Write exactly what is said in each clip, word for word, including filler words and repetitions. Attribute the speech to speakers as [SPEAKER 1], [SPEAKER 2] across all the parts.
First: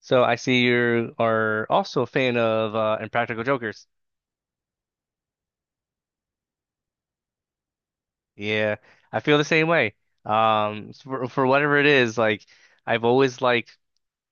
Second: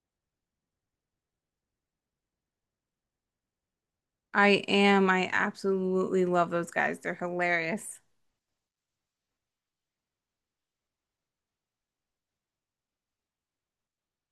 [SPEAKER 1] So I see you are also a fan of uh, Impractical Jokers.
[SPEAKER 2] I am. I absolutely love those guys. They're hilarious.
[SPEAKER 1] Yeah, I feel the same way. Um, for for whatever it is, like I've always liked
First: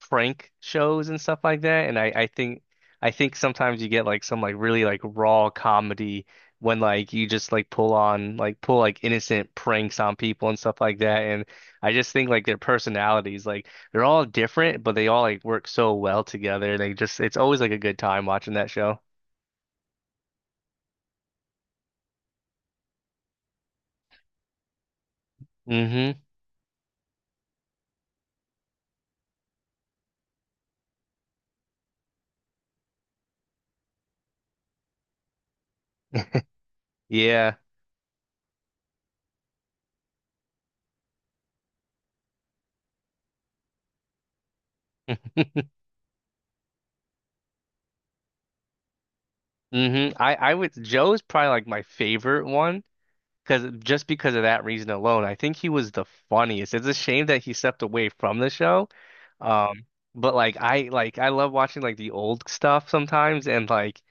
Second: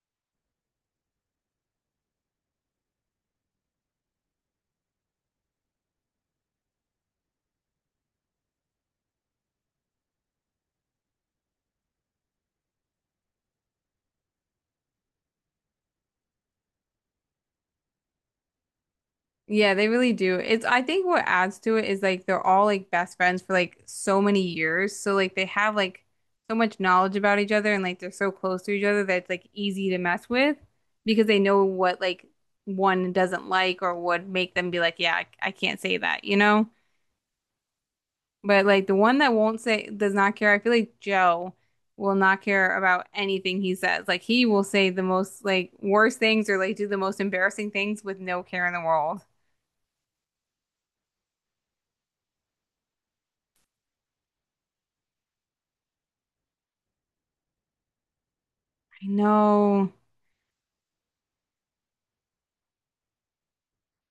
[SPEAKER 1] prank shows and stuff like that, and I I think I think sometimes you get like some like really like raw comedy when like you just like pull on like pull like innocent pranks on people and stuff like that, and I just think like their personalities like they're all different, but they all like work so well together. They just it's always like a good time watching that show.
[SPEAKER 2] Yeah, they really do. It's I think what adds to it is like they're all like best friends for like so many years. So like they have like
[SPEAKER 1] Mm-hmm.
[SPEAKER 2] so much knowledge about each other and like they're so close to each other that it's like easy to mess with because they know what like one doesn't like or would make them be like, yeah, I, I can't say that, you know?
[SPEAKER 1] Yeah.
[SPEAKER 2] But like the one that won't say does not care, I feel like Joe will not care about anything he says. Like he will say the most like worst things or like do the most embarrassing things with no care in the world.
[SPEAKER 1] hmm I I would Joe's probably like my favorite one. Because just because of that reason alone, I think he was the funniest. It's a shame that he stepped away from the show.
[SPEAKER 2] I
[SPEAKER 1] Um,
[SPEAKER 2] know.
[SPEAKER 1] but like I like I love watching like the old stuff sometimes and like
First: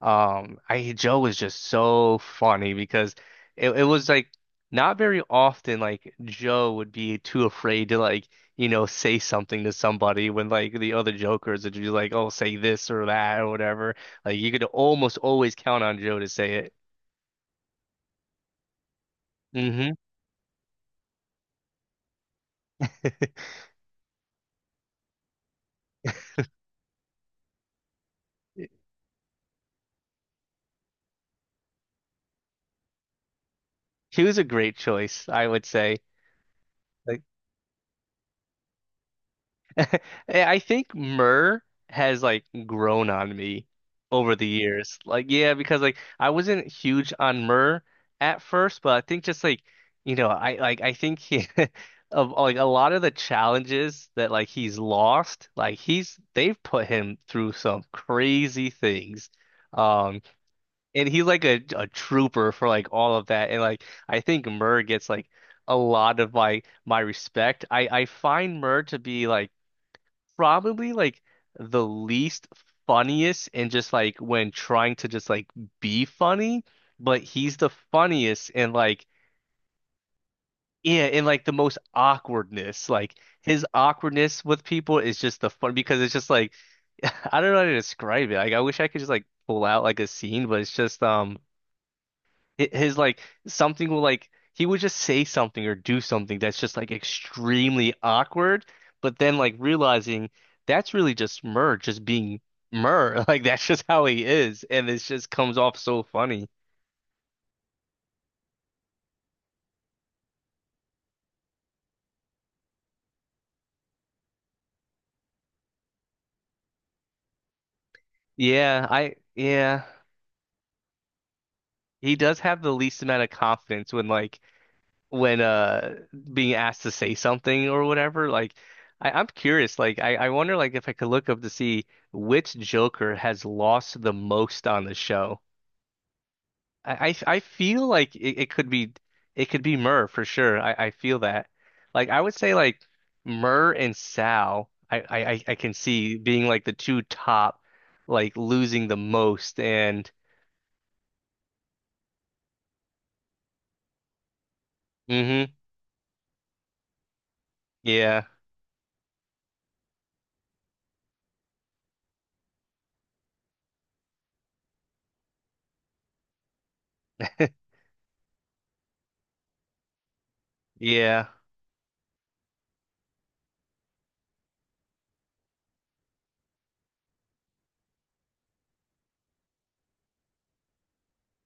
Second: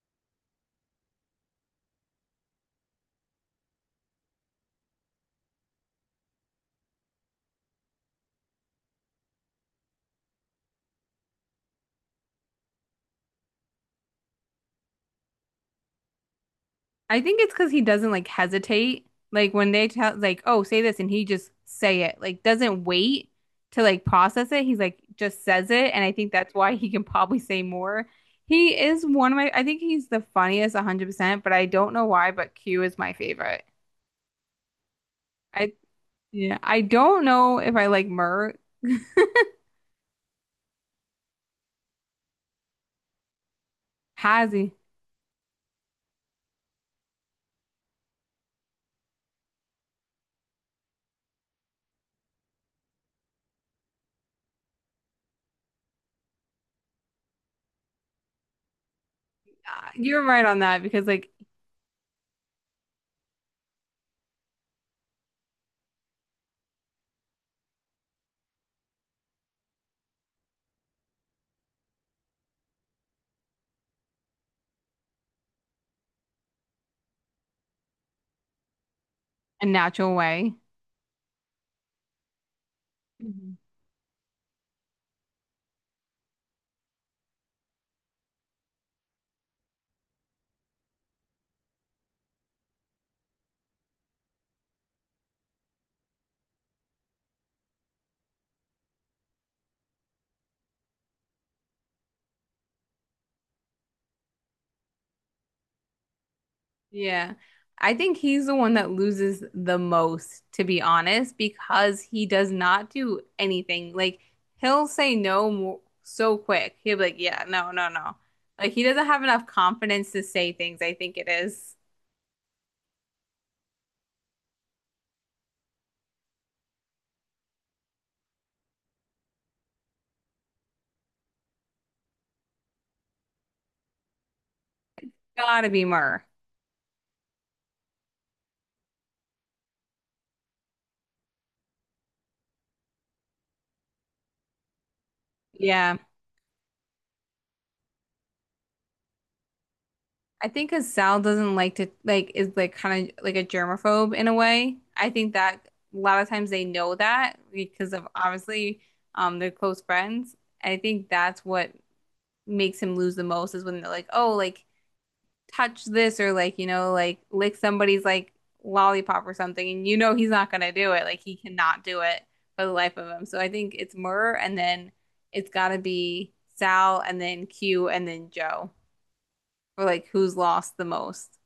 [SPEAKER 1] um I Joe was just so funny because it, it was like not very often like Joe would be too afraid to like you know say something to somebody when like the other jokers would be like oh say this or that or whatever like you could almost always count on Joe to say it.
[SPEAKER 2] I think it's because he doesn't like hesitate. Like when they
[SPEAKER 1] hmm
[SPEAKER 2] tell like, oh, say this and he just say it. Like doesn't wait to like process it. He's like just says it. And I think that's why he can probably say more. He is one of my, I think he's the funniest one hundred percent, but I don't know why, but Q is my favorite.
[SPEAKER 1] She was a great choice, I would
[SPEAKER 2] I
[SPEAKER 1] say.
[SPEAKER 2] Yeah, I
[SPEAKER 1] Like,
[SPEAKER 2] don't know if I like Mur
[SPEAKER 1] I think Myrrh has like grown on me over the
[SPEAKER 2] has
[SPEAKER 1] years. Like, yeah, because like I wasn't huge on Myrrh at first, but I think just like you know, I like I think he, of like a lot of the challenges that like he's lost, like he's they've put him through some crazy things.
[SPEAKER 2] Uh,
[SPEAKER 1] Um.
[SPEAKER 2] You're right on that because
[SPEAKER 1] And he's
[SPEAKER 2] like
[SPEAKER 1] like a, a trooper for like all of that. And like I think Murr gets like a lot of my my respect. I I find Murr to be like probably like the least funniest and just like when trying to just like be funny, but he's the funniest and like
[SPEAKER 2] a natural way.
[SPEAKER 1] yeah, and like the most awkwardness. Like
[SPEAKER 2] Mhm.
[SPEAKER 1] his awkwardness with people is just the fun because it's just like I don't know how to describe it. Like I wish I could just like pull out like a scene, but it's just um hi- his like something will like he would just say something or do something that's just like extremely awkward, but then like realizing that's really just Murr just being Murr. Like that's just how he is, and it just comes off so funny.
[SPEAKER 2] Yeah. I think he's the one that loses the most, to be honest, because he does not do anything. Like he'll say no more, so quick. He'll be like, "Yeah, no, no, no." Like he
[SPEAKER 1] Yeah,
[SPEAKER 2] doesn't
[SPEAKER 1] I
[SPEAKER 2] have enough
[SPEAKER 1] yeah.
[SPEAKER 2] confidence to say things, I think it is.
[SPEAKER 1] He does have the least amount of confidence when like when uh being asked to say something or whatever. Like I, I'm curious, like I, I wonder like if I could look up to see which Joker has lost the most on the show.
[SPEAKER 2] Gotta be Mur.
[SPEAKER 1] I, I I feel like it, it could be it could be Murr for sure. I, I feel that. Like I would say like Murr and Sal, I, I, I I can
[SPEAKER 2] Yeah.
[SPEAKER 1] see being like the two top, like losing the most and
[SPEAKER 2] I think because Sal doesn't like to like is like kind of like a germaphobe in a way. I think
[SPEAKER 1] hmm
[SPEAKER 2] that a lot of times they know that because of
[SPEAKER 1] yeah.
[SPEAKER 2] obviously um they're close friends. I think that's what makes him lose the most is when they're like, oh, like touch this or like you know like lick somebody's like lollipop or something, and you know he's not gonna do it. Like
[SPEAKER 1] Yeah.
[SPEAKER 2] he cannot do it for the life of him. So I think it's Murr and then it's gotta be Sal and then Q and then Joe for like who's lost the most.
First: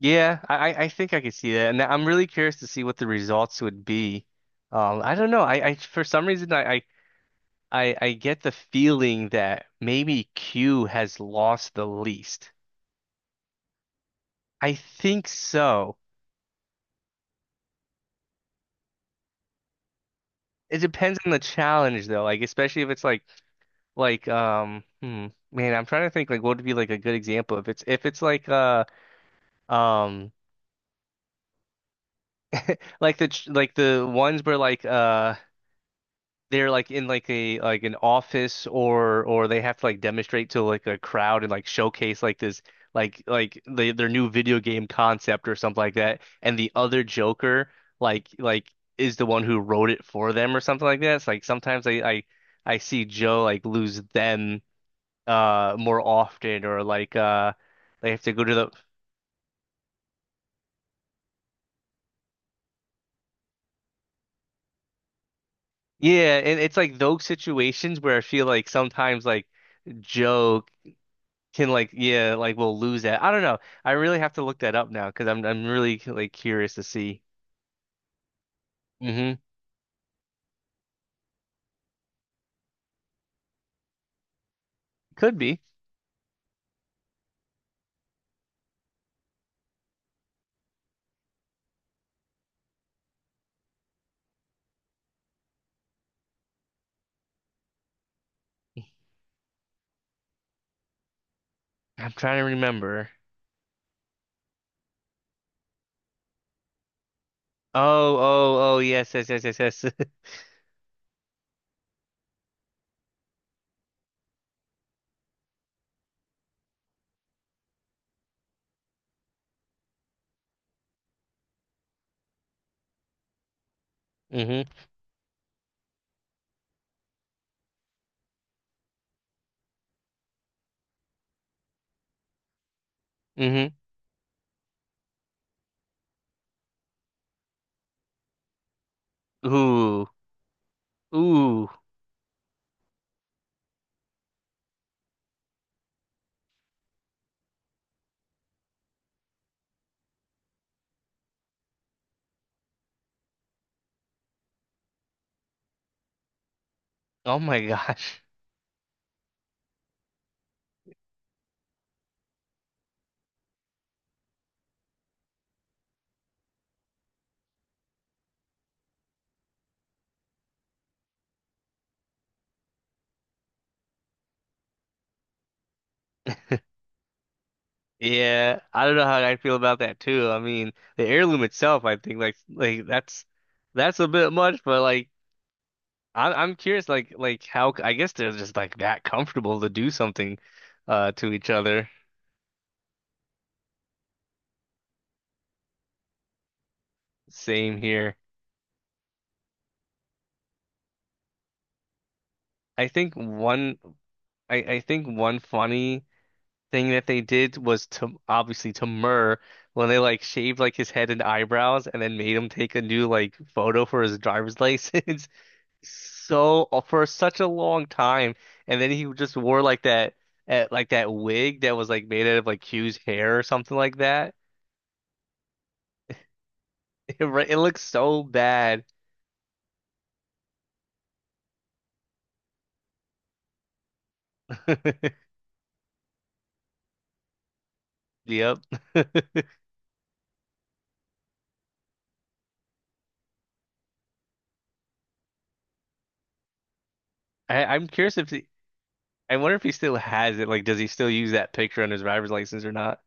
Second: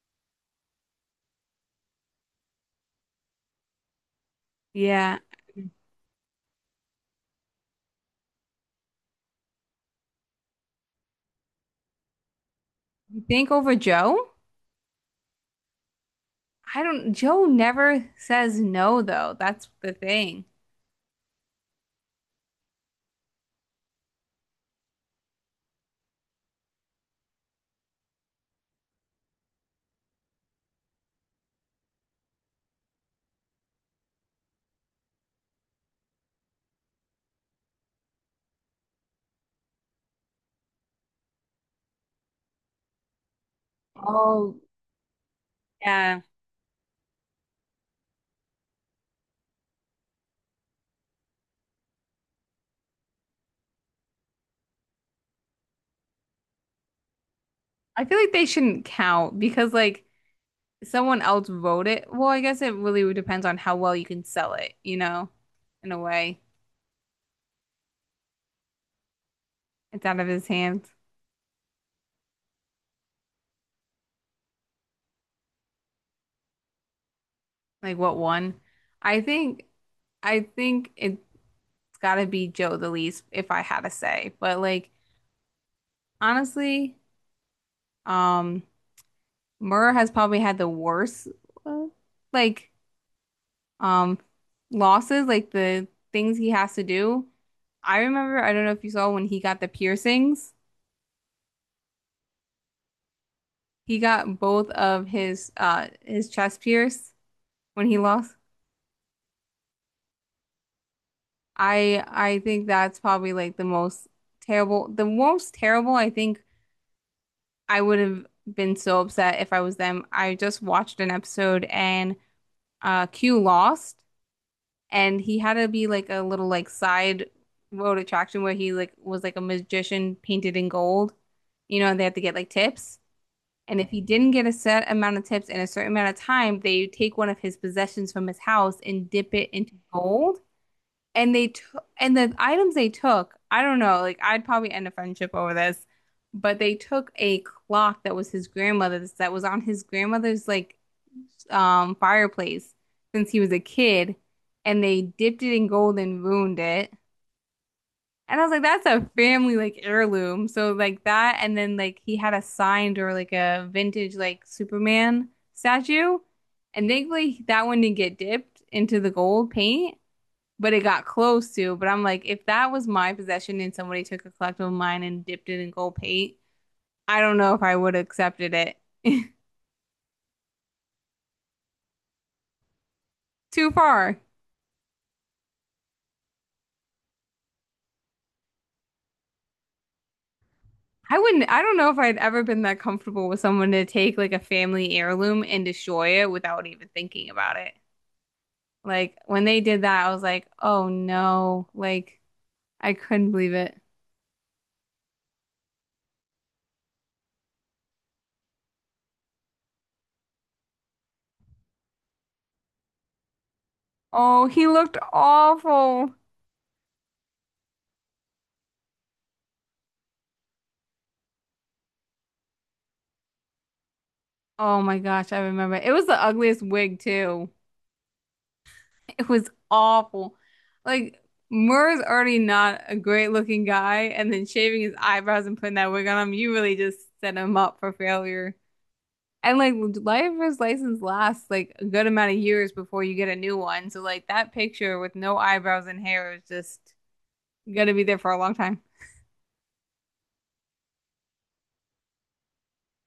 [SPEAKER 1] Yeah, I, I I think I could see that. And I'm really curious to see what the results would be. Um, I
[SPEAKER 2] Yeah.
[SPEAKER 1] don't know. I,
[SPEAKER 2] You
[SPEAKER 1] I for some reason I, I I I get the feeling that maybe Q has lost the least.
[SPEAKER 2] think over Joe?
[SPEAKER 1] I think so.
[SPEAKER 2] I don't, Joe never says no, though. That's the thing.
[SPEAKER 1] It depends on the challenge though, like especially if it's like like um hmm, man, I'm trying to think like what would be like a good example if it's if it's like uh um like the ch- like the ones where like uh they're like in like a like an office or or they have to like demonstrate to like a crowd and like showcase like this like like the, their new
[SPEAKER 2] Oh,
[SPEAKER 1] video game concept or something like
[SPEAKER 2] Yeah.
[SPEAKER 1] that and the other Joker like like is the one who wrote it for them or something like that. It's like sometimes I I I see Joe like lose them uh more often or like uh
[SPEAKER 2] I
[SPEAKER 1] they
[SPEAKER 2] feel
[SPEAKER 1] have
[SPEAKER 2] like
[SPEAKER 1] to go
[SPEAKER 2] they
[SPEAKER 1] to the
[SPEAKER 2] shouldn't count because, like, someone else wrote it. Well, I guess it really depends on how well you can sell it, you know, in a
[SPEAKER 1] yeah
[SPEAKER 2] way.
[SPEAKER 1] and it's like those situations where I feel like sometimes like
[SPEAKER 2] It's out of his
[SPEAKER 1] Joe
[SPEAKER 2] hands.
[SPEAKER 1] can like yeah like we'll lose that I don't know I really have to look that up now because I'm I'm really like curious to see
[SPEAKER 2] Like, what one? I
[SPEAKER 1] hmm
[SPEAKER 2] think, I think it's gotta be Joe the least if I had to say. But, like,
[SPEAKER 1] could be
[SPEAKER 2] honestly, um, Murr has probably had the worst, uh, like, um losses, like the things he has to do. I remember, I don't know if you saw when he got the piercings.
[SPEAKER 1] I'm trying to remember
[SPEAKER 2] He got both of his uh his chest pierced when he
[SPEAKER 1] oh
[SPEAKER 2] lost.
[SPEAKER 1] oh oh yes yes yes yes yes
[SPEAKER 2] I I think that's probably like the most terrible, the most terrible. I think I would have been so upset if I was them. I just watched an episode and uh Q lost
[SPEAKER 1] hmm
[SPEAKER 2] and he had to be like a little like side road attraction where he like was like a magician painted in gold, you know, and they had to get like tips.
[SPEAKER 1] hmm
[SPEAKER 2] And if he didn't get a set amount of tips in a certain amount of time, they take one of his possessions from his house and dip it into
[SPEAKER 1] ooh
[SPEAKER 2] gold and they
[SPEAKER 1] ooh
[SPEAKER 2] took and the items they took, I don't know, like I'd probably end a friendship over this, but they took a clock that was his grandmother's that was on his grandmother's like um fireplace since he was a kid and they dipped it in gold and ruined it.
[SPEAKER 1] oh my gosh
[SPEAKER 2] And I was like, that's a family like heirloom. So like that and then like he had a signed or like a vintage like Superman statue. And thankfully that one didn't get dipped into the gold paint but it got close to. But I'm like, if that was my possession and somebody took a collectible of mine and dipped it in gold paint, I don't know if I would have accepted
[SPEAKER 1] Yeah,
[SPEAKER 2] it.
[SPEAKER 1] I don't know how I feel about that too. I mean, the heirloom itself, I think like like that's
[SPEAKER 2] Too
[SPEAKER 1] that's a
[SPEAKER 2] far.
[SPEAKER 1] bit much, but like I'm I'm curious like like how I guess they're just like that comfortable to do something uh
[SPEAKER 2] I
[SPEAKER 1] to
[SPEAKER 2] wouldn't,
[SPEAKER 1] each
[SPEAKER 2] I don't know
[SPEAKER 1] other.
[SPEAKER 2] if I'd ever been that comfortable with someone to take like a family heirloom and destroy it without even thinking about it.
[SPEAKER 1] Same here.
[SPEAKER 2] Like when they did that, I was like, oh no. Like
[SPEAKER 1] I
[SPEAKER 2] I
[SPEAKER 1] think
[SPEAKER 2] couldn't believe
[SPEAKER 1] one
[SPEAKER 2] it.
[SPEAKER 1] I I think one funny thing that they did was to obviously to Murr when they like shaved like his head and eyebrows and then made him take a new like photo for his
[SPEAKER 2] Oh,
[SPEAKER 1] driver's
[SPEAKER 2] he looked
[SPEAKER 1] license
[SPEAKER 2] awful.
[SPEAKER 1] so uh, for such a long time, and then he just wore like that at like that wig that was like made out of like Q's hair or something like that.
[SPEAKER 2] Oh my gosh, I remember. It was the ugliest wig
[SPEAKER 1] It, re-
[SPEAKER 2] too.
[SPEAKER 1] it looks so bad.
[SPEAKER 2] It was awful. Like Murr's already not a great looking guy, and then shaving his eyebrows and putting that wig on him, you really just set him up for failure.
[SPEAKER 1] Yep. I,
[SPEAKER 2] And like driver's license lasts like a good amount of years before you get a new one. So like that picture with no eyebrows and hair is just
[SPEAKER 1] I'm
[SPEAKER 2] gonna be there
[SPEAKER 1] curious
[SPEAKER 2] for
[SPEAKER 1] if
[SPEAKER 2] a
[SPEAKER 1] he,
[SPEAKER 2] long time.
[SPEAKER 1] I wonder if he still has it. Like, does he still use that picture on his driver's license or not?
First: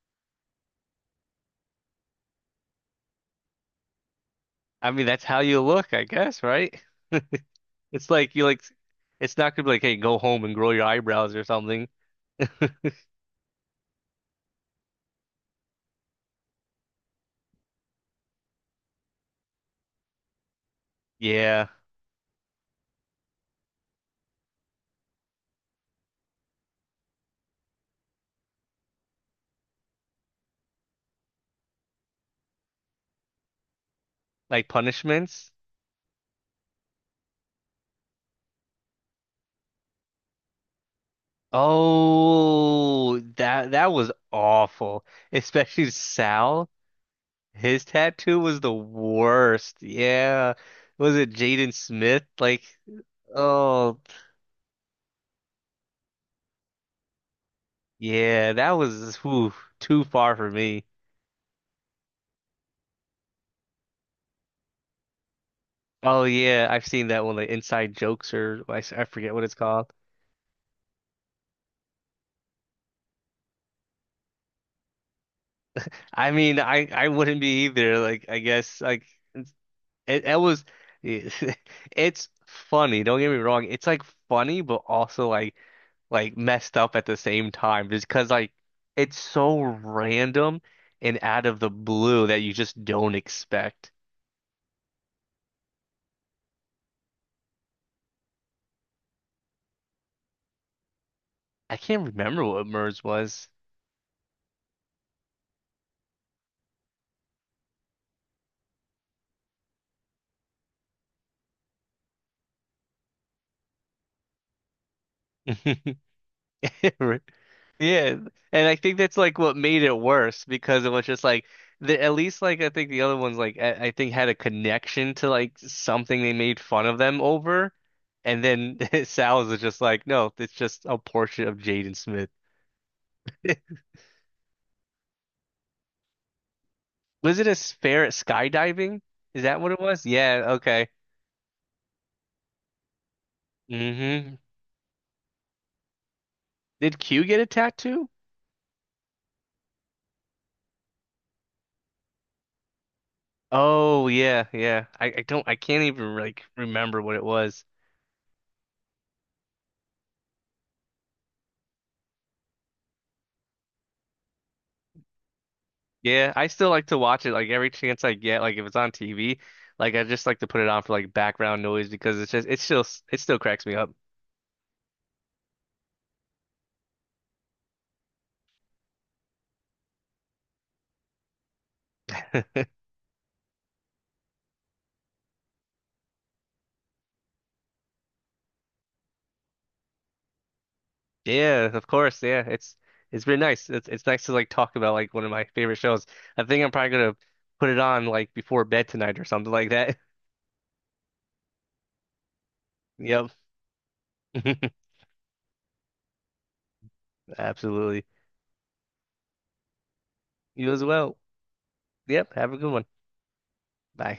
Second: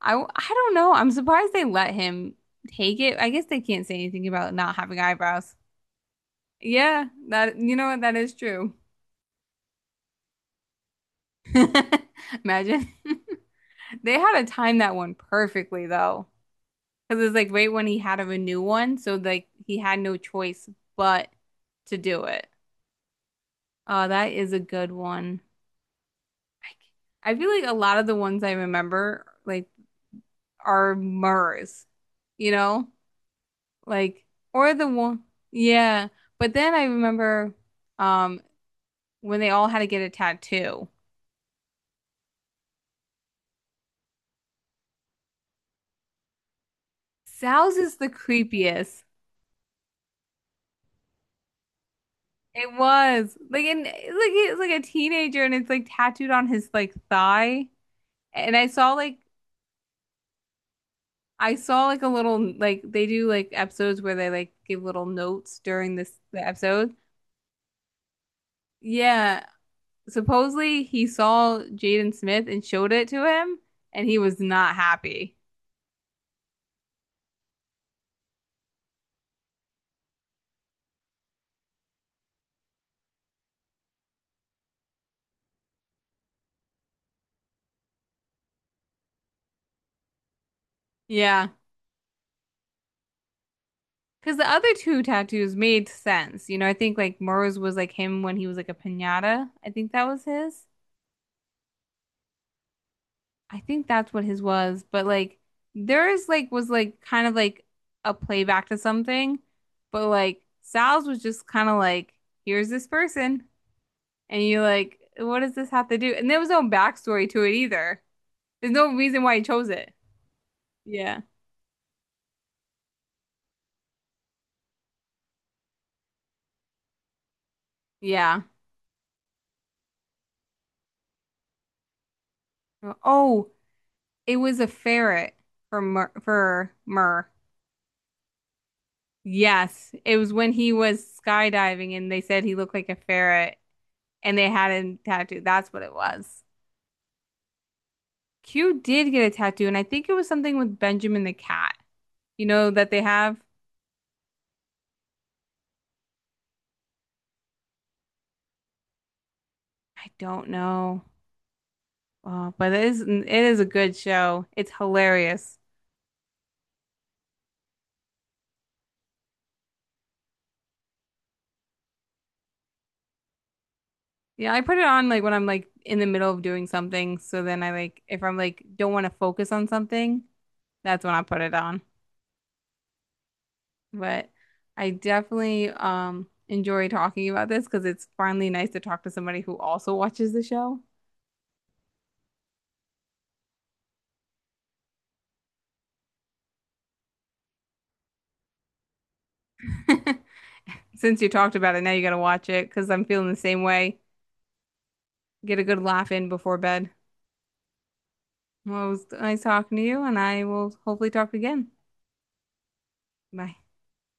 [SPEAKER 2] I I don't know. I'm surprised they let him take it. I guess they can't say anything about not
[SPEAKER 1] I
[SPEAKER 2] having
[SPEAKER 1] mean, that's how
[SPEAKER 2] eyebrows.
[SPEAKER 1] you look, I guess, right?
[SPEAKER 2] Yeah, that you know what,
[SPEAKER 1] It's
[SPEAKER 2] that
[SPEAKER 1] like
[SPEAKER 2] is
[SPEAKER 1] you like,
[SPEAKER 2] true.
[SPEAKER 1] it's not gonna be like, hey, go home and grow your eyebrows or something.
[SPEAKER 2] Imagine. They had to time that one perfectly though. Because it's like right when he had of a new one, so like he had no choice but
[SPEAKER 1] Yeah,
[SPEAKER 2] to do it. Oh, that is a good one. I c- I feel like a lot of the ones I remember like are Murs, you know? Like
[SPEAKER 1] like
[SPEAKER 2] or the one
[SPEAKER 1] punishments.
[SPEAKER 2] yeah. But then I remember um when they all had to get a tattoo.
[SPEAKER 1] Oh, that that was awful. Especially Sal.
[SPEAKER 2] Sal's
[SPEAKER 1] His
[SPEAKER 2] is the
[SPEAKER 1] tattoo was the
[SPEAKER 2] creepiest.
[SPEAKER 1] worst. Yeah. Was it Jaden Smith? Like,
[SPEAKER 2] It was like and like
[SPEAKER 1] oh,
[SPEAKER 2] he's like a teenager and it's like tattooed on his like thigh.
[SPEAKER 1] yeah,
[SPEAKER 2] And I
[SPEAKER 1] that
[SPEAKER 2] saw
[SPEAKER 1] was
[SPEAKER 2] like
[SPEAKER 1] whew, too far for me.
[SPEAKER 2] I saw like a little like they do like episodes where they like give little notes during this
[SPEAKER 1] Oh
[SPEAKER 2] the
[SPEAKER 1] yeah, I've
[SPEAKER 2] episode.
[SPEAKER 1] seen that one, like Inside Jokes or I, s- I forget what
[SPEAKER 2] Yeah.
[SPEAKER 1] it's called.
[SPEAKER 2] Supposedly he saw Jaden Smith and showed it to him and he was not happy.
[SPEAKER 1] I mean, I I wouldn't be either. Like, I guess like It, it was, it's funny. Don't get me wrong. It's like funny, but also like like messed up at the same time. Just because like it's so random and out
[SPEAKER 2] Yeah.
[SPEAKER 1] of the blue that you just don't expect.
[SPEAKER 2] Because the other two tattoos made sense. You know, I think like Murs was like him when he was like a piñata. I think that was his.
[SPEAKER 1] I can't remember what MERS was.
[SPEAKER 2] I think that's what his was, but like theirs like was like kind of like a playback to something, but like Sal's was just kind of like, here's this person, and you're like, what does this have to do? And there was no backstory to it either.
[SPEAKER 1] Yeah, and
[SPEAKER 2] There's
[SPEAKER 1] I
[SPEAKER 2] no
[SPEAKER 1] think that's
[SPEAKER 2] reason why
[SPEAKER 1] like
[SPEAKER 2] he
[SPEAKER 1] what
[SPEAKER 2] chose
[SPEAKER 1] made it
[SPEAKER 2] it.
[SPEAKER 1] worse because it was
[SPEAKER 2] Yeah.
[SPEAKER 1] just like the at least like I think the other ones like I, I think had a connection to like something they made fun of them over,
[SPEAKER 2] Yeah.
[SPEAKER 1] and then Sal's is just like no, it's just a portrait of Jaden Smith.
[SPEAKER 2] Oh, it was a ferret for Mur for Mur.
[SPEAKER 1] Was it a spare at skydiving? Is that what it
[SPEAKER 2] Yes,
[SPEAKER 1] was?
[SPEAKER 2] it was
[SPEAKER 1] Yeah,
[SPEAKER 2] when he
[SPEAKER 1] okay.
[SPEAKER 2] was skydiving and they said he looked like a ferret
[SPEAKER 1] hmm
[SPEAKER 2] and they had him tattooed. That's what it was.
[SPEAKER 1] Did Q get a tattoo?
[SPEAKER 2] Q did get a tattoo, and I think it was something with Benjamin the Cat. You know that they have?
[SPEAKER 1] Oh yeah, yeah. I, I don't I can't even like remember what it was.
[SPEAKER 2] I don't know. Uh, but it is it is a good show. It's hilarious.
[SPEAKER 1] Yeah, I still like to watch it like every chance I get. Like if it's on T V, like I just like to put it on for like background noise because it's just it's still it still cracks me up.
[SPEAKER 2] Yeah, I put it on like when I'm like in the middle of doing something. So then I like if I'm like don't want to focus on something, that's when I put it on. But I definitely um enjoy talking about this because it's finally nice to talk to somebody who also watches the show.
[SPEAKER 1] Yeah, of course. Yeah, it's it's been nice. It's it's nice to like talk about like one of my favorite shows. I think I'm probably gonna put it on like before bed tonight or something like that.
[SPEAKER 2] Since you talked about it, now you got to watch it because I'm feeling
[SPEAKER 1] Yep.
[SPEAKER 2] the same way. Get a good laugh in before bed.
[SPEAKER 1] Absolutely.
[SPEAKER 2] Well, it was nice talking to you, and I will
[SPEAKER 1] You as
[SPEAKER 2] hopefully
[SPEAKER 1] well.
[SPEAKER 2] talk again.
[SPEAKER 1] Yep. Have a good one.
[SPEAKER 2] Bye.
[SPEAKER 1] Bye.